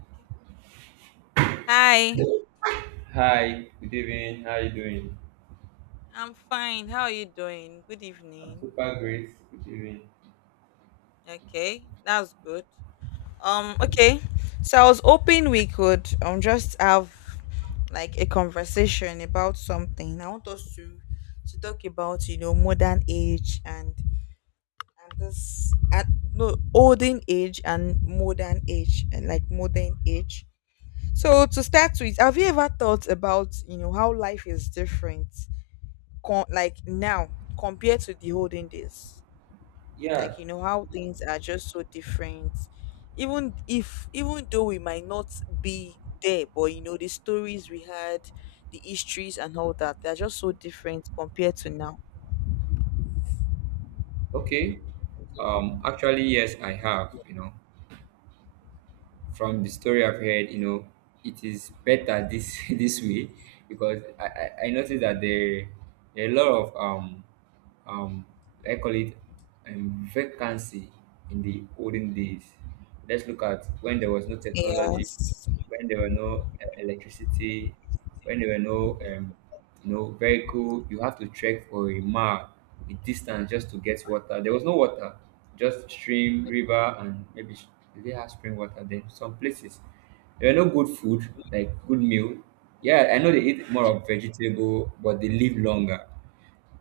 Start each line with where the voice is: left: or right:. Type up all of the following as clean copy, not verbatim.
left: Okay. Hi,
right: Hi, good evening. How are you doing?
left: I'm fine. How are you doing? Good
right: I'm
left: evening.
right: super great. Good evening.
left: Okay, that's good. Um, okay. So I was hoping we could just have like a conversation about something. I want us to talk about you know modern age and this at no olden age and modern age and like modern age. So to start with, have you ever thought about you know how life is different? Like now compared to the olden days,
right: Yeah,
left: like you know how things are just so different, even though we might not be there, but you know the stories we had, the histories and all that, they're just so different compared to now.
right: okay. Actually, yes, I have. You know, from the story I've heard, you know, it is better this this way because I noticed that there are a lot of um, I call it vacancy in the olden days. Let's look at when there was no technology,
left: Yes,
right: when there were no electricity, when there were no you know vehicle. You have to trek for a mile, a distance just to get water. There was no water, just stream, river, and maybe did they have spring water then? Some places there were no good food like good meal. Yeah, I know they eat more of vegetable, but they live longer.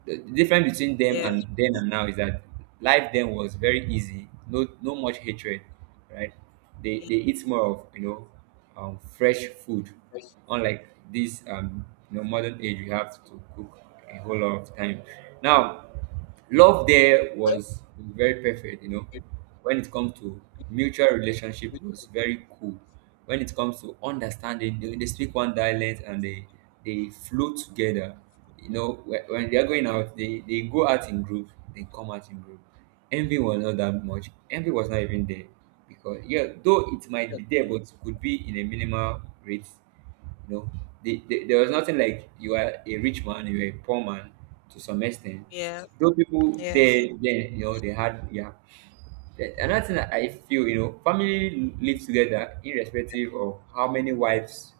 right: The difference between them
left: yeah,
right: and then and now is that life then was very easy, no, no much hatred, right? They eat more of, you know, fresh food, unlike this you know modern age. You have to cook a whole lot of time now. Love there was very perfect, you know, when it comes to mutual relationship, it was very cool. When it comes to understanding, they speak one dialect and they flow together. You know, when they are going out, they go out in group, they come out in group. Envy was not that much, envy was not even there, because, yeah, though it might be there, but could be in a minimal rate. You know, there was nothing like you are a rich man, you are a poor man, to some extent,
left: yeah,
right: though people
left: yes,
right: there then, you know, they had, yeah. Then another thing that I feel, you know, family lives together irrespective of how many wives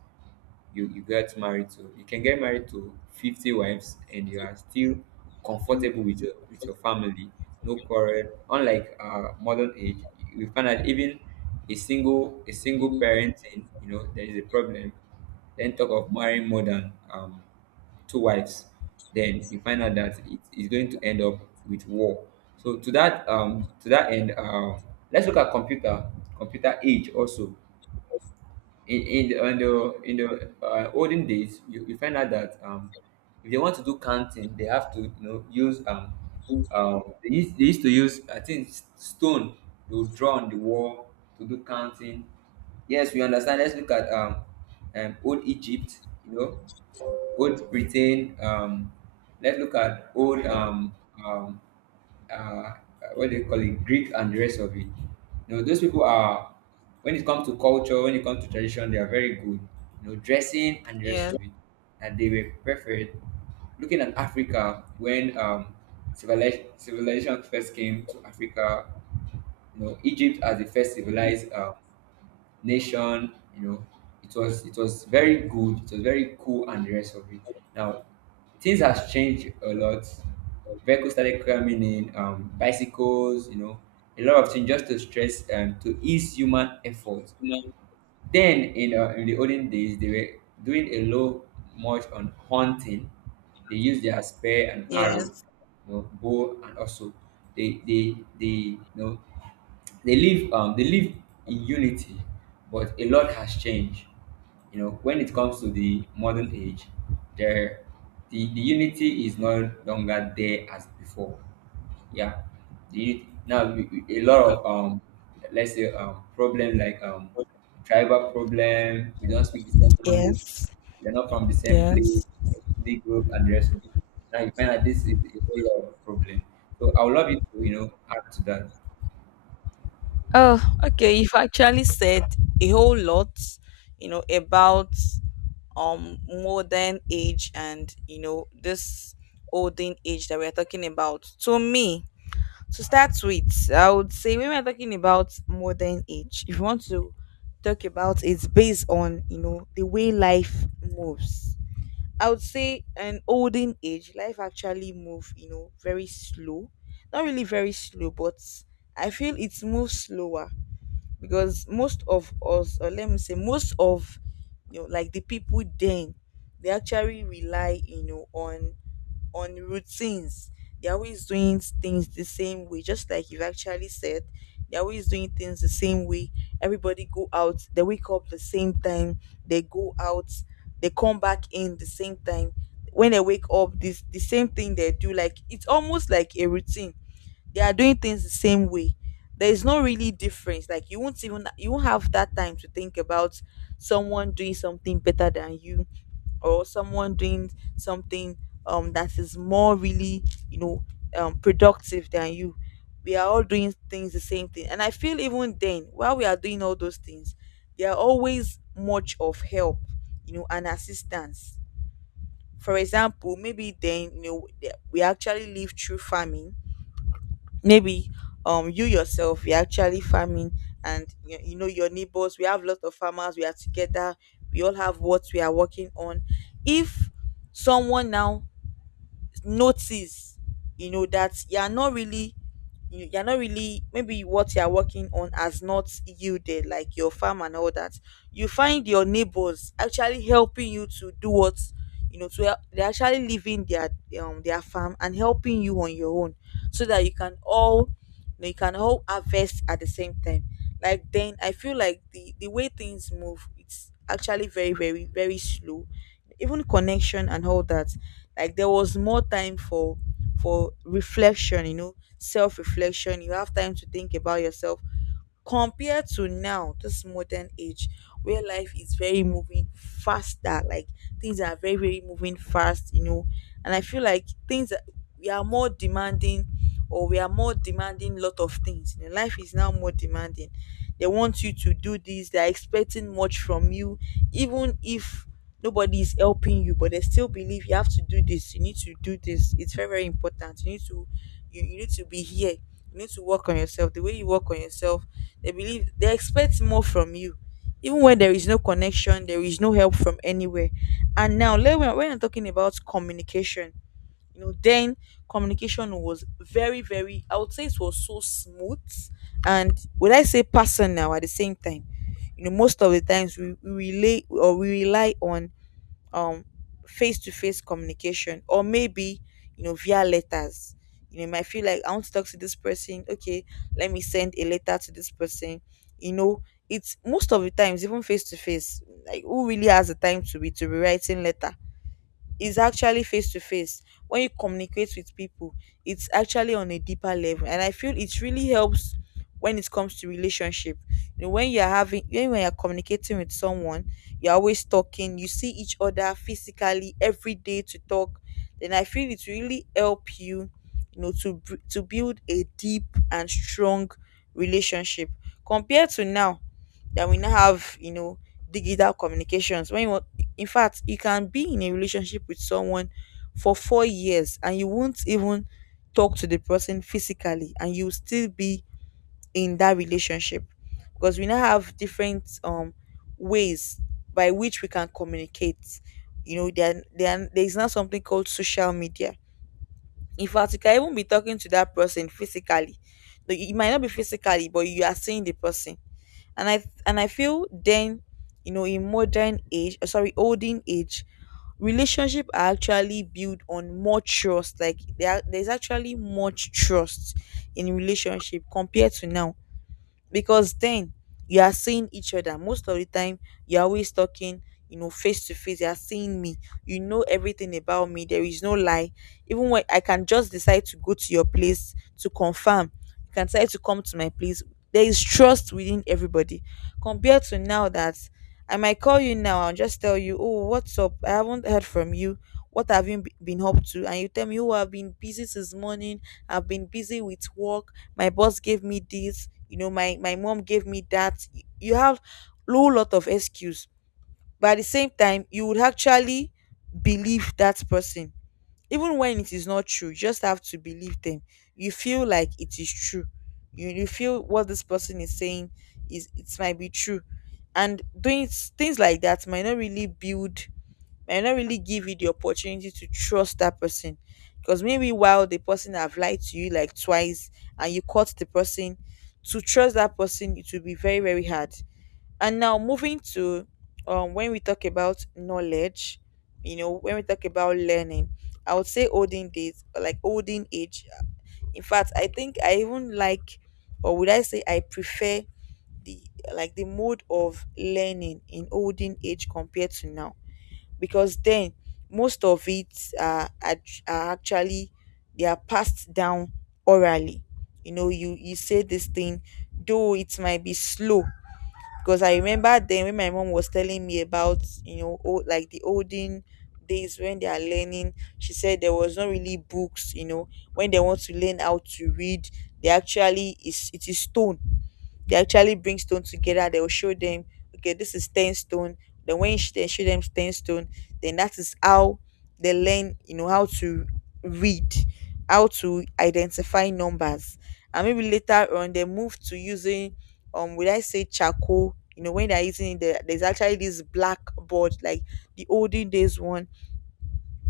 right: you get married to. You can get married to 50 wives and you are still comfortable with your family. No quarrel. Unlike modern age, we find that even a single parenting, you know, there is a problem. Then talk of marrying more than two wives, then you find out that it is going to end up with war. So to that end, let's look at computer age also. In the in the, in the olden days, you find out that if they want to do counting, they have to you know use they used to use, I think, stone. They would draw on the wall to do counting. Yes, we understand. Let's look at old Egypt, you know, old Britain. Let's look at old um, uh, what do you call it, Greek and the rest of it. You know, those people are, when it comes to culture, when it comes to tradition, they are very good. You know, dressing and the rest
left: yes,
right: of it, and they were preferred. Looking at Africa, when civilization first came to Africa, you know, Egypt as the first civilized. Nation. You know, it was very good. It was very cool, and the rest of it. Now, things has changed a lot. Vehicles started coming in, bicycles. You know, a lot of things just to stress and to ease human effort. Then in the olden days, they were doing a low much on hunting. They used their spear and
left: yes,
right: arrow,
left: yes,
right: you know, bow, and also they you know they live in unity, but a lot has changed. You know, when it comes to the modern age, there the unity is no longer there as before. Yeah, now a lot of let's say problem like tribal problem. We don't speak the same language.
left: yes,
right: We're not from the same place,
left: yes.
right: ethnic group, and the rest of it. Now you find that this is a whole lot of problem. So I would love you to, you know, add to that.
left: Oh, okay. You've actually said a whole lot, you know, about modern age and you know this olden age that we're talking about. To me, to start with, I would say when we're talking about modern age, if you want to talk about, it's based on you know the way life moves. I would say an olden age, life actually move, you know, very slow. Not really very slow, but I feel it moves slower because most of us, or let me say most of you know like the people then, they actually rely you know on routines. They're always doing things the same way, just like you've actually said. They're always doing things the same way. Everybody go out, they wake up the same time, they go out, they come back in the same time. When they wake up, this the same thing they do. Like it's almost like a routine. They are doing things the same way. There is no really difference. Like you won't even, you won't have that time to think about someone doing something better than you, or someone doing something that is more really, you know, productive than you. We are all doing things the same thing, and I feel even then, while we are doing all those things, they are always much of help, you know, and assistance. For example, maybe then, you know, we actually live through famine. Maybe you yourself, you're actually farming, and you know, your neighbors, we have lots of farmers, we are together, we all have what we are working on. If someone now notice, you know, that you're not really, you're not really, maybe what you're working on has not yielded, like your farm and all that, you find your neighbors actually helping you to do what, you know, to help. They're actually leaving their farm and helping you on your own, so that you can all, you know, you can all harvest at the same time. Like then I feel like the way things move, it's actually very, very, very slow. Even connection and all that, like there was more time for reflection, you know, self reflection. You have time to think about yourself compared to now, this modern age, where life is very moving faster. Like things are very, very moving fast, you know. And I feel like we are more demanding, or we are more demanding lot of things, you know, life is now more demanding. They want you to do this, they are expecting much from you. Even if nobody is helping you, but they still believe you have to do this, you need to do this, it's very, very important. You need to, you need to be here, you need to work on yourself. The way you work on yourself, they believe, they expect more from you, even when there is no connection, there is no help from anywhere. And now when, I'm talking about communication, you know, then communication was very, very, I would say it was so smooth, and would I say personal at the same time. You know, most of the times we relate or we rely on um face-to-face communication, or maybe, you know, via letters. You know, you might feel like I want to talk to this person, okay, let me send a letter to this person. You know, it's most of the times even face-to-face. Like who really has the time to be writing letter? Is actually face to face. When you communicate with people, it's actually on a deeper level, and I feel it really helps when it comes to relationship. You know, when you're having, when you're communicating with someone, you're always talking, you see each other physically every day to talk, then I feel it really help you, you know, to to build a deep and strong relationship. Compared to now that we now have, you know, digital communications. When you, in fact, you can be in a relationship with someone for 4 years and you won't even talk to the person physically, and you'll still be in that relationship, because we now have different ways by which we can communicate. You know, there is now something called social media. In fact, you can even be talking to that person physically. Though it might not be physically, but you are seeing the person. And I feel then, you know, in modern age, sorry, olden age, relationship are actually built on more trust. Like there's actually much trust in relationship compared to now. Because then, you are seeing each other most of the time, you're always talking, you know, face to face. You're seeing me, you know everything about me. There is no lie. Even when I can just decide to go to your place to confirm, you can decide to come to my place. There is trust within everybody. Compared to now that I might call you now and just tell you, oh, what's up, I haven't heard from you, what have you been up to, and you tell me, oh, I've been busy since morning, I've been busy with work, my boss gave me this, you know, my mom gave me that. You have low lot of excuse, but at the same time you would actually believe that person, even when it is not true. You just have to believe them, you feel like it is true. You feel what this person is saying is, it might be true. And doing things like that might not really build, might not really give you the opportunity to trust that person, because maybe while the person have lied to you like twice, and you caught the person, to trust that person, it will be very, very hard. And now moving to when we talk about knowledge, you know, when we talk about learning, I would say olden days, like olden age, in fact, I think I even like, or would I say I prefer the, like the mode of learning in olden age compared to now. Because then, most of it are, are, are actually, they are passed down orally. You know, you say this thing, though it might be slow. Because I remember then when my mom was telling me about, you know, old, like the olden days, when they are learning, she said there was not really books. You know, when they want to learn how to read, they actually is, it is stone. They actually bring stone together. They will show them, okay, this is 10 stone. Then when they show them 10 stone, then that is how they learn, you know, how to read, how to identify numbers. And maybe later on they move to using, would I say charcoal? You know, when they're using the, there's actually this black board like the olden days one,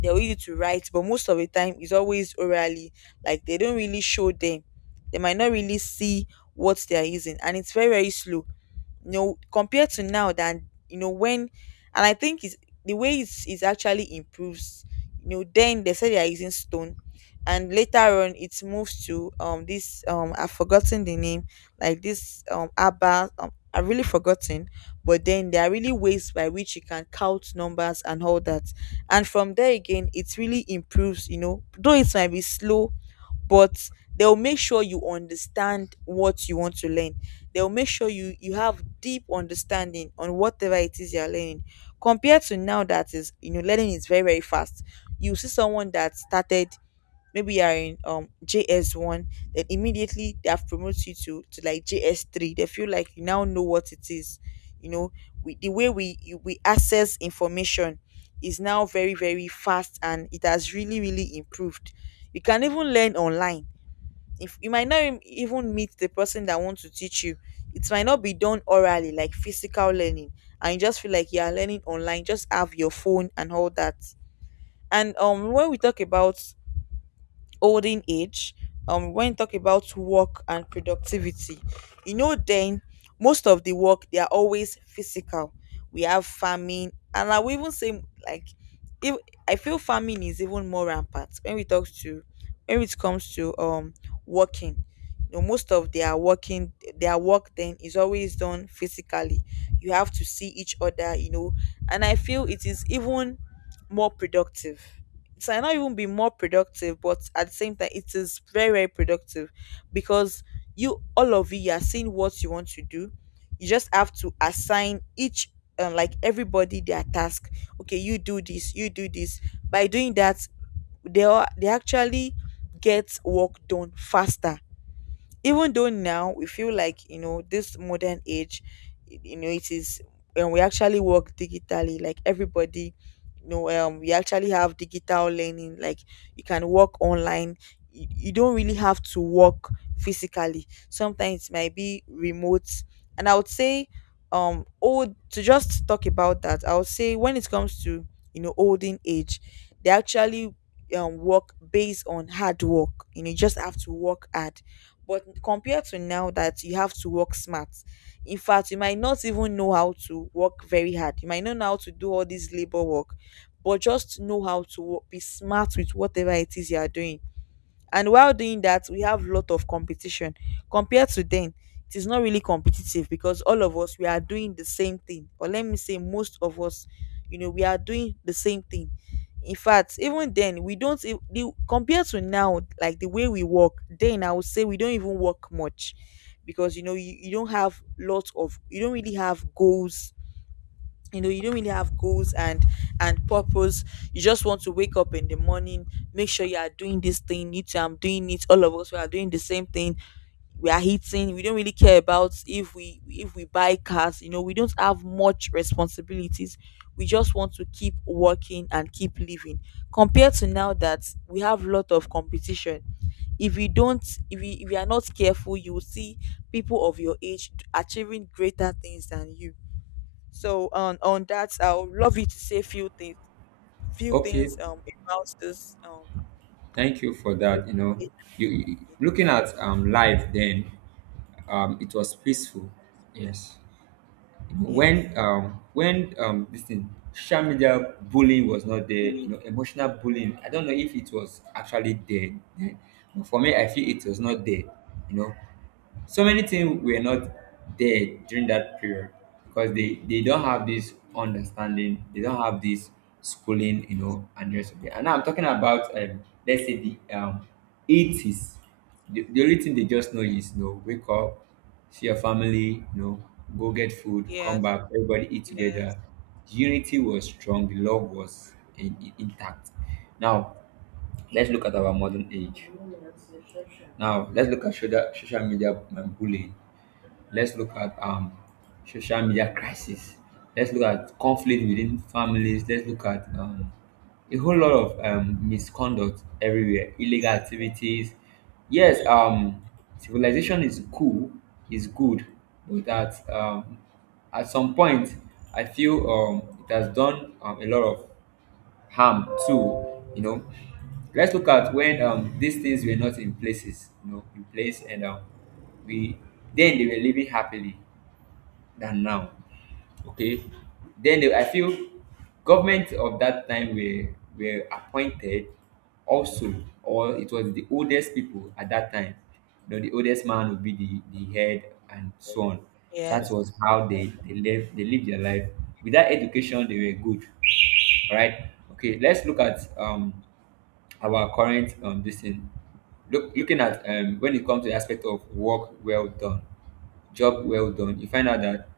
left: they'll use it to write, but most of the time it's always orally. Like they don't really show them. They might not really see what they are using, and it's very very slow, you know, compared to now than, you know, when — and I think it's the way it's actually improves, you know. Then they said they are using stone, and later on it moves to this. I've forgotten the name, like this abba. I've really forgotten, but then there are really ways by which you can count numbers and all that. And from there again it really improves, you know, though it might be slow. But they'll make sure you understand what you want to learn. They'll make sure you have deep understanding on whatever it is you're learning, compared to now that is, you know, learning is very very fast. You see someone that started, maybe you're in js1, then immediately they have promoted you to like js3. They feel like you now know what it is, you know. We, the way we we access information is now very very fast, and it has really really improved. You can even learn online. If you might not even meet the person that wants to teach you, it might not be done orally like physical learning, and you just feel like you are learning online, just have your phone and all that. And when we talk about olden age, when you talk about work and productivity, you know, then most of the work they are always physical. We have farming, and I will even say, like, if — I feel farming is even more rampant when we talk to, when it comes to working, you know, most of their working, their work then is always done physically. You have to see each other, you know. And I feel it is even more productive. It might not even be more productive, but at the same time, it is very, very productive. Because you, all of you, you are seeing what you want to do. You just have to assign each, like everybody, their task. Okay, you do this, you do this. By doing that, they actually get work done faster, even though now we feel like, you know, this modern age, you know it is. And we actually work digitally, like everybody, you know. We actually have digital learning, like you can work online. You don't really have to work physically. Sometimes it might be remote. And I would say, old — to just talk about that, I would say when it comes to, you know, olden age, they actually work based on hard work. You know, you just have to work hard. But compared to now that you have to work smart — in fact, you might not even know how to work very hard. You might not know how to do all this labor work, but just know how to be smart with whatever it is you are doing. And while doing that, we have lot of competition compared to then. It is not really competitive because all of us we are doing the same thing, or let me say most of us, you know, we are doing the same thing. In fact, even then, we don't compared to now, like the way we work then, I would say we don't even work much. Because, you know, you don't have lots of — you don't really have goals, you know. You don't really have goals and purpose. You just want to wake up in the morning, make sure you are doing this thing, you too I'm doing it, all of us we are doing the same thing. We are hitting — we don't really care about if we, if we buy cars, you know. We don't have much responsibilities. We just want to keep working and keep living, compared to now that we have lot of competition. If you don't — if you are not careful, you will see people of your age achieving greater things than you. So on that, I would love you to say few
right: Okay,
left: things about this
right: thank you for that. You know,
left: age- age.
right: looking at life then, it was peaceful. Yes. You know,
left: Yes,
right: when this thing social media bullying was not there. You
left: yes,
right: know, emotional bullying, I don't know if it was actually there then, but for me I feel it was not there. You know, so many things were not there during that period because they don't have this understanding, they don't have this schooling, you know, and the rest of it. And now I'm talking about, let's say, the 80s. The only thing they just know is, you know, wake up, see your family, you know, go get food, come back, everybody eat together.
left: yes,
right: Unity was strong, the love was intact. Now let's look at our modern age. Now let's look at social media and bullying. Let's look at social media crisis. Let's look at conflict within families. Let's look at a whole lot of misconduct everywhere, illegal activities. Yes, civilization is cool, is good, but that, at some point, I feel, it has done, a lot of harm too, you know. Let's look at when these things were not in places, you know, in place. And we then they were living happily than now. Okay, then, I feel government of that time were appointed also, or it was the oldest people at that time. You know, the oldest man would be the head and so on. That
left: yes,
right: was how they lived, they lived their life. Without education, they were good. All right. Okay. Let's look at our current this thing. Looking at, when it comes to the aspect of work well done, job well done, you find out that,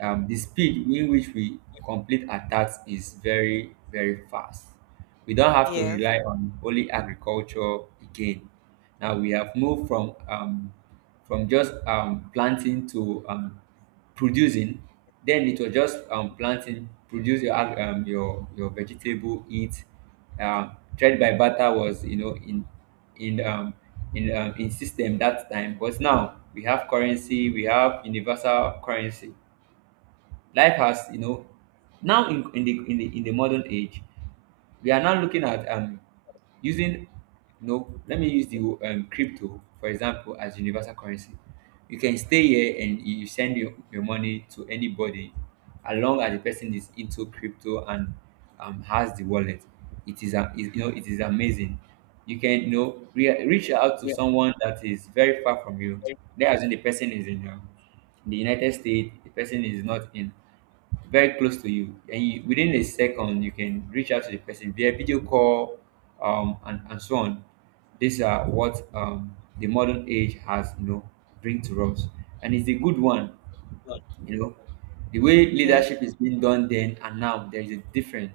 right: the speed in which we complete our tasks is very very fast. We don't have to rely on only agriculture again. Now we have moved from just planting to producing. Then it was just planting, produce your your vegetable, eat. Trade by barter was, you know, in um, in system that time, but now we have currency, we have universal currency. Life has, you know, now in the modern age, we are now looking at using, you know, let me use the crypto for example as universal currency. You can stay here and you send your money to anybody as long as the person is into crypto and has the wallet. It is a you know, it is amazing. You can, you know, reach out to someone that is very far from you. Let us say the person is in the United States, the person is not in very close to you, and you, within a second, you can reach out to the person via video call, and so on. These are what, the modern age has, you know, bring to us, and it's a good one. You know, the way
left: yes.
right: leadership is being done then and now, there is a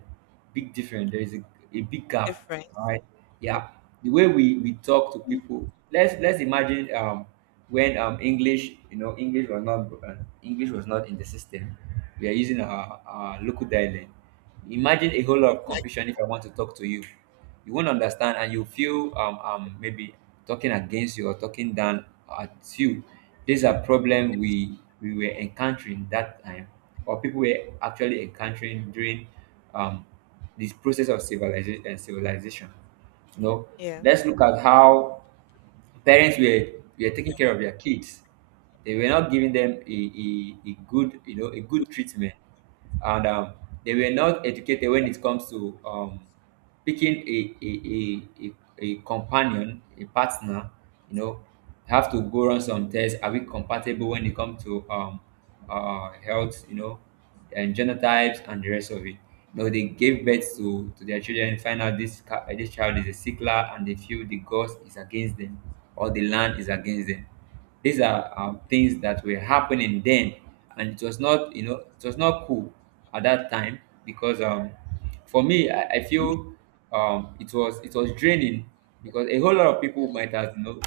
right: big difference. There is a big gap.
left: Different.
right: All right.
left: Eh,
right: Yeah. The way we talk to people. Let's imagine, when English, you know, English was not in the system. We are using our local dialect. Imagine a whole lot of confusion. If I want to talk to you, you won't understand and you feel, maybe talking against you or talking down at you. These are problem we were encountering that time, or people were actually encountering during um this process of civilization, you know. Let's
left: yes,
right: look at how parents were taking care of their kids. They were not giving them a good, you know, a good treatment, and they were not educated when it comes to, picking a companion, a partner, you know. Have to go run some tests. Are we compatible when it comes to, health, you know, and genotypes and the rest of it? You know, they gave birth to their children, find out this, this child is a sickler, and they feel the gods is against them or the land is against them. These are, things that were happening then, and it was not, you know, it was not cool at that time, because, for me, I feel, it was draining, because a whole lot of people might have, you know,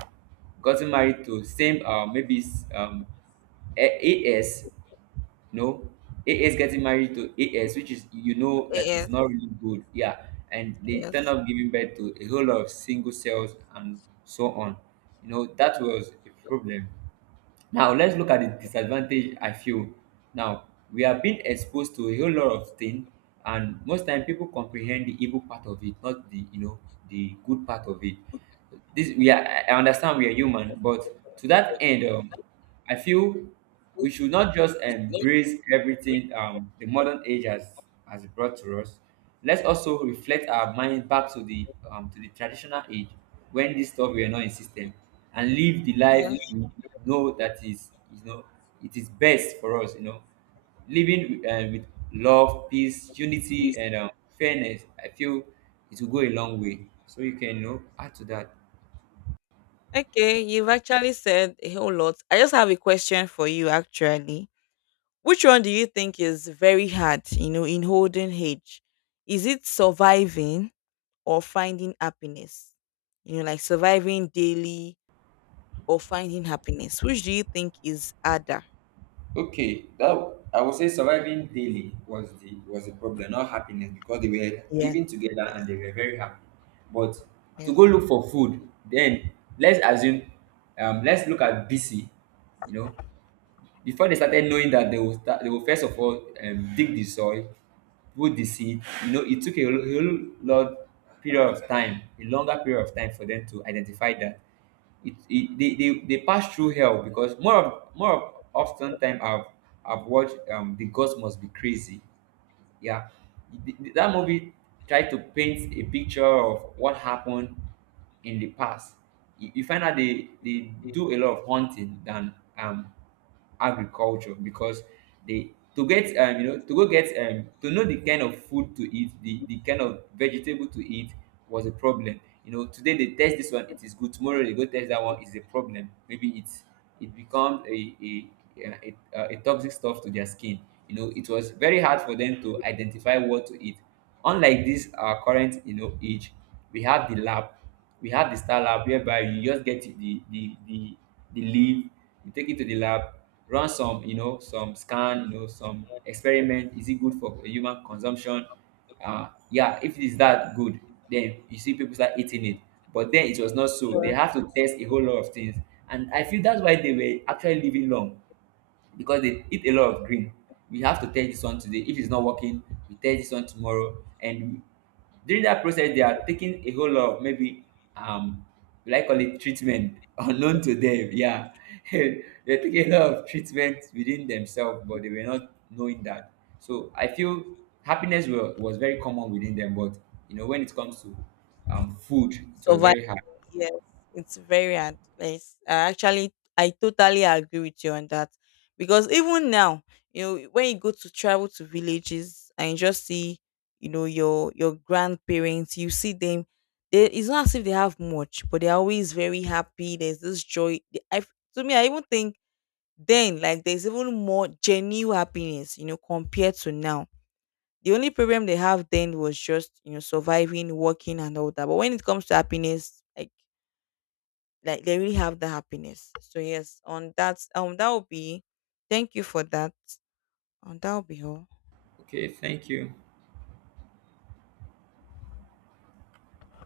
right: gotten married to same maybe AS, no, AS getting married to AS, which is, you know,
left: eh,
right: that is
left: yes,
right: not really good, yeah. And they turn
left: yes,
right: up giving birth to a whole lot of single cells and so on. You know that was a problem. Now let's look at the disadvantage I feel. Now we are being exposed to a whole lot of things, and most time people comprehend the evil part of it, not the the good part of it. This we are. I understand we are human, but to that end, I feel we should not just embrace everything the modern age has brought to us. Let's also reflect our mind back to the traditional age when this stuff were not in system and live the life
left: yes.
right: we know it is best for us, you know. Living with love, peace, unity and fairness, I feel it will go a long way. So you can, you know, add to that.
left: Okay, you've actually said a whole lot. I just have a question for you, actually. Which one do you think is very hard, you know, in holding age? Is it surviving or finding happiness? You know, like surviving daily or finding happiness. Which do you think is harder?
right: Okay, that I would say surviving daily was the problem, not happiness, because they were
left: Yes,
right: living together and
left: yes,
right: they were very happy. But to
left: yes.
right: go look for food, then let's assume, let's look at BC, you know, before they started knowing that they will start, they will first of all, dig the soil, put the seed. You know, it took a whole lot period of time, a longer period of time for them to identify that. They pass through hell because more of often time I've watched The Gods Must Be Crazy. Yeah. That movie tried to paint a picture of what happened in the past. You you find out they do a lot of hunting than agriculture because they, to get you know, to go get to know the kind of food to eat, the kind of vegetable to eat was a problem. You know, today they test this one, it is good; tomorrow they go test that one, is a problem. Maybe it's, it becomes a toxic stuff to their skin. You know, it was very hard for them to identify what to eat. Unlike this current, you know, age, we have the lab, we have the star lab, whereby you just get the leaf, you take it to the lab, run some, you know, some scan, you know, some experiment. Is it good for human consumption? Yeah, if it is that good, then you see people start eating it. But then it was not so. They
left: Yeah.
right: have to test a whole lot of things. And I feel that's why they were actually living long because they eat a lot of green. We have to test this one today. If it's not working, we test this one tomorrow. And during that process, they are taking a whole lot of maybe um like, call it treatment unknown to them. Yeah. They're taking a lot of treatment within themselves, but they were not knowing that. So I feel happiness was very common within them, but you know, when it comes to food, it was
left: Survive.
right: very hard.
left: Yes, it's very hard. Yes, I actually, I totally agree with you on that, because even now, you know, when you go to travel to villages and you just see, you know, your grandparents, you see them. They, it's not as if they have much, but they're always very happy. There's this joy. They- I, to me, I even think then, like, there's even more genuine happiness, you know, compared to now. The only problem they have then was just, you know, surviving, working, and all that. But when it comes to happiness, like they really have the happiness. So yes, on that, that will be. Thank you for that. That will be all.
right: Okay, thank you.